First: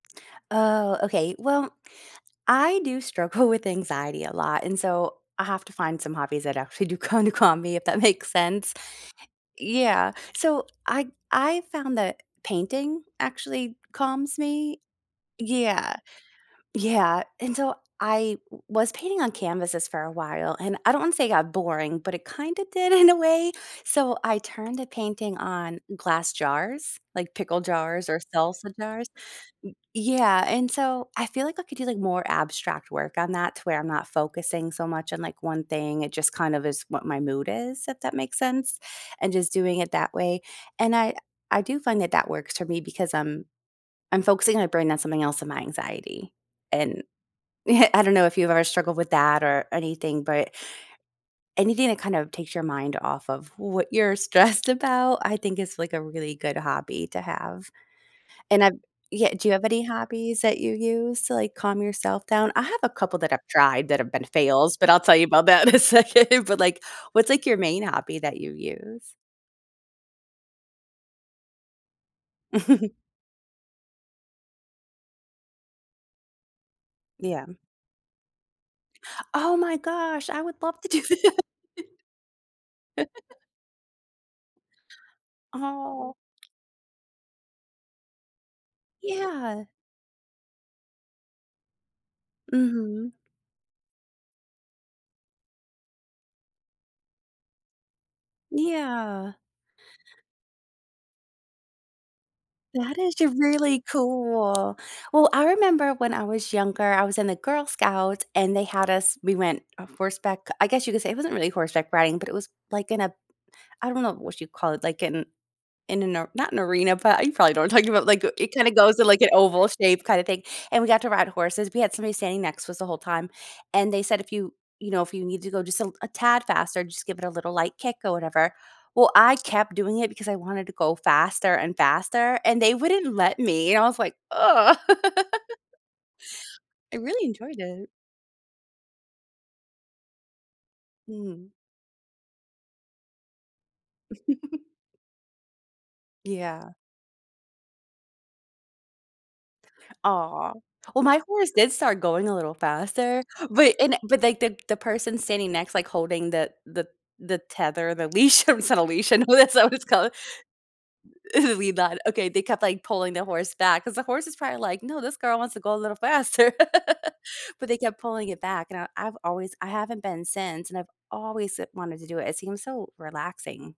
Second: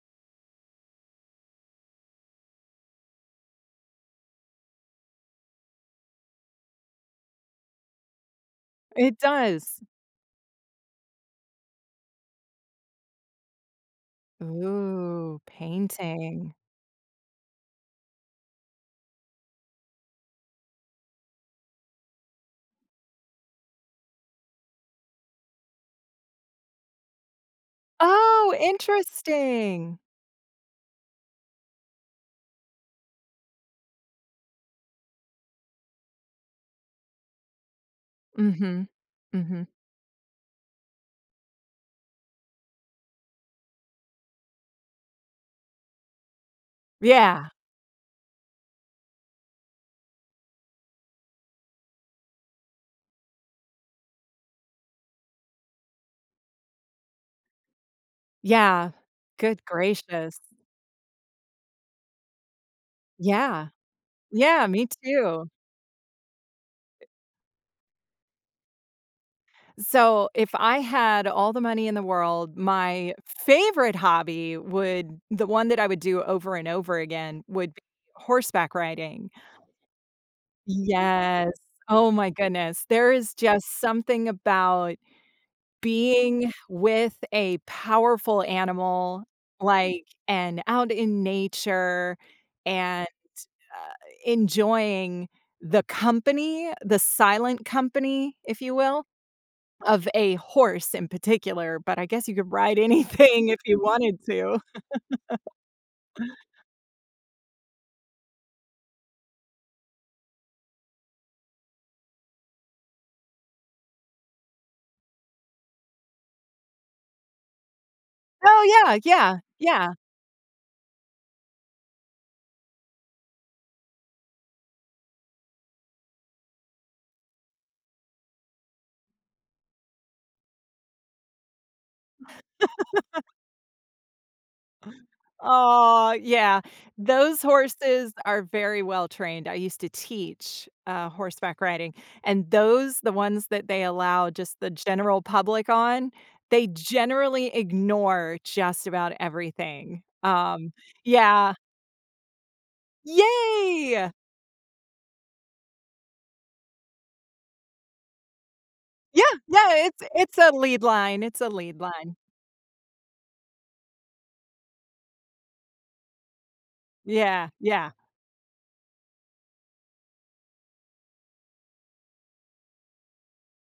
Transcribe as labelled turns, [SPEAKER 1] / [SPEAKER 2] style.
[SPEAKER 1] Oh, okay. Well, I do struggle with anxiety a lot, and, so, I have to find some hobbies that actually do kinda calm me, if that makes sense.
[SPEAKER 2] It does.
[SPEAKER 1] Yeah, so, I I found that painting actually calms me.
[SPEAKER 2] Ooh,
[SPEAKER 1] Yeah.
[SPEAKER 2] painting.
[SPEAKER 1] Yeah. And, so, I w was painting on canvases for a while, and, I don't wanna say it got boring, but it kinda did in a way. So, I turned the painting on glass jars, like, pickle jars or
[SPEAKER 2] Oh,
[SPEAKER 1] salsa jars. M
[SPEAKER 2] interesting!
[SPEAKER 1] yeah, and, so, I feel like I could do like more abstract work on that to where I'm not focusing so much on, like, one thing. It just kind of is what my mood is, if that makes sense,
[SPEAKER 2] Mhm.
[SPEAKER 1] and just
[SPEAKER 2] Mhm.
[SPEAKER 1] doing it that way and I I do find that that works for me because, um, I'm focusing my brain on something else than my anxiety, and
[SPEAKER 2] Yeah.
[SPEAKER 1] I don't know if you've ever struggled with that or anything, but anything that kinda takes your mind off of what you're stressed about, I think is, like, a really good hobby to have. And I've
[SPEAKER 2] Yeah.
[SPEAKER 1] yeah, do you
[SPEAKER 2] Good
[SPEAKER 1] have any
[SPEAKER 2] gracious.
[SPEAKER 1] hobbies that you use to, like, calm yourself down? I have a couple that I've
[SPEAKER 2] Yeah.
[SPEAKER 1] tried that have been
[SPEAKER 2] Yeah,
[SPEAKER 1] fails,
[SPEAKER 2] me
[SPEAKER 1] but I'll tell you about
[SPEAKER 2] too.
[SPEAKER 1] that in a second, but, like,
[SPEAKER 2] E
[SPEAKER 1] what's, like, your main hobby that you use?
[SPEAKER 2] So, if I had all the money in the world, my favorite hobby would the one that I would do over and over again
[SPEAKER 1] Yeah.
[SPEAKER 2] would be horseback riding.
[SPEAKER 1] Oh, my gosh, I would love to do that.
[SPEAKER 2] Yes. Oh, my goodness. There is just something about
[SPEAKER 1] Oh.
[SPEAKER 2] being with a powerful animal,
[SPEAKER 1] Yeah.
[SPEAKER 2] like and out in nature, and,
[SPEAKER 1] Mhm.
[SPEAKER 2] uh, enjoying the company, the silent company, if you will,
[SPEAKER 1] Yeah.
[SPEAKER 2] of a horse in particular, but I guess you could ride
[SPEAKER 1] That is
[SPEAKER 2] anything if you
[SPEAKER 1] really
[SPEAKER 2] wanted to.
[SPEAKER 1] cool. Well, I remember when I was younger, I was in the Girl Scouts and they had us we went horseback I guess you could say it wasn't really horseback riding, but it was like in a I don't know what you call it, like in in a not an arena, but you probably know what I'm talking about, like, it
[SPEAKER 2] Oh,
[SPEAKER 1] kinda goes
[SPEAKER 2] yeah,
[SPEAKER 1] to, like, an
[SPEAKER 2] yeah,
[SPEAKER 1] oval
[SPEAKER 2] yeah.
[SPEAKER 1] shape kinda thing, and we got to ride horses, we had somebody standing next to us the whole time and they said, "If you, you know, if you need to go just a a tad faster, just give it a little light kick or whatever." Well, I kept doing it because I wanted to go faster and faster, and they wouldn't let me, and I was like, "Ugh."
[SPEAKER 2] Aw, yeah.
[SPEAKER 1] I really
[SPEAKER 2] Those
[SPEAKER 1] enjoyed it.
[SPEAKER 2] horses are very well trained. I used to teach, uh,
[SPEAKER 1] Mm.
[SPEAKER 2] horseback riding, and those the ones that they allow just the general public on, they
[SPEAKER 1] Yeah.
[SPEAKER 2] generally ignore just about everything.
[SPEAKER 1] Aw.
[SPEAKER 2] Um,
[SPEAKER 1] Well, my horse
[SPEAKER 2] yeah.
[SPEAKER 1] did start going a little faster, but and
[SPEAKER 2] Yay.
[SPEAKER 1] but, like, the the person standing next, like, holding the the the tether the leash, I mean it's not a leash.
[SPEAKER 2] Yeah.
[SPEAKER 1] And who that's
[SPEAKER 2] Yeah.
[SPEAKER 1] what
[SPEAKER 2] I
[SPEAKER 1] it's
[SPEAKER 2] it's
[SPEAKER 1] called.
[SPEAKER 2] it's a lead line, it's a
[SPEAKER 1] Lean
[SPEAKER 2] lead
[SPEAKER 1] line.
[SPEAKER 2] line.
[SPEAKER 1] Okay, they kept, like, pulling the horse back 'cause the horse is probably like, "No, this girl wants to go a little faster."
[SPEAKER 2] Yeah,
[SPEAKER 1] But they
[SPEAKER 2] yeah.
[SPEAKER 1] kept pulling it back, and I I've always I haven't been since, and I've always se wanted to do it, it seems so relaxing.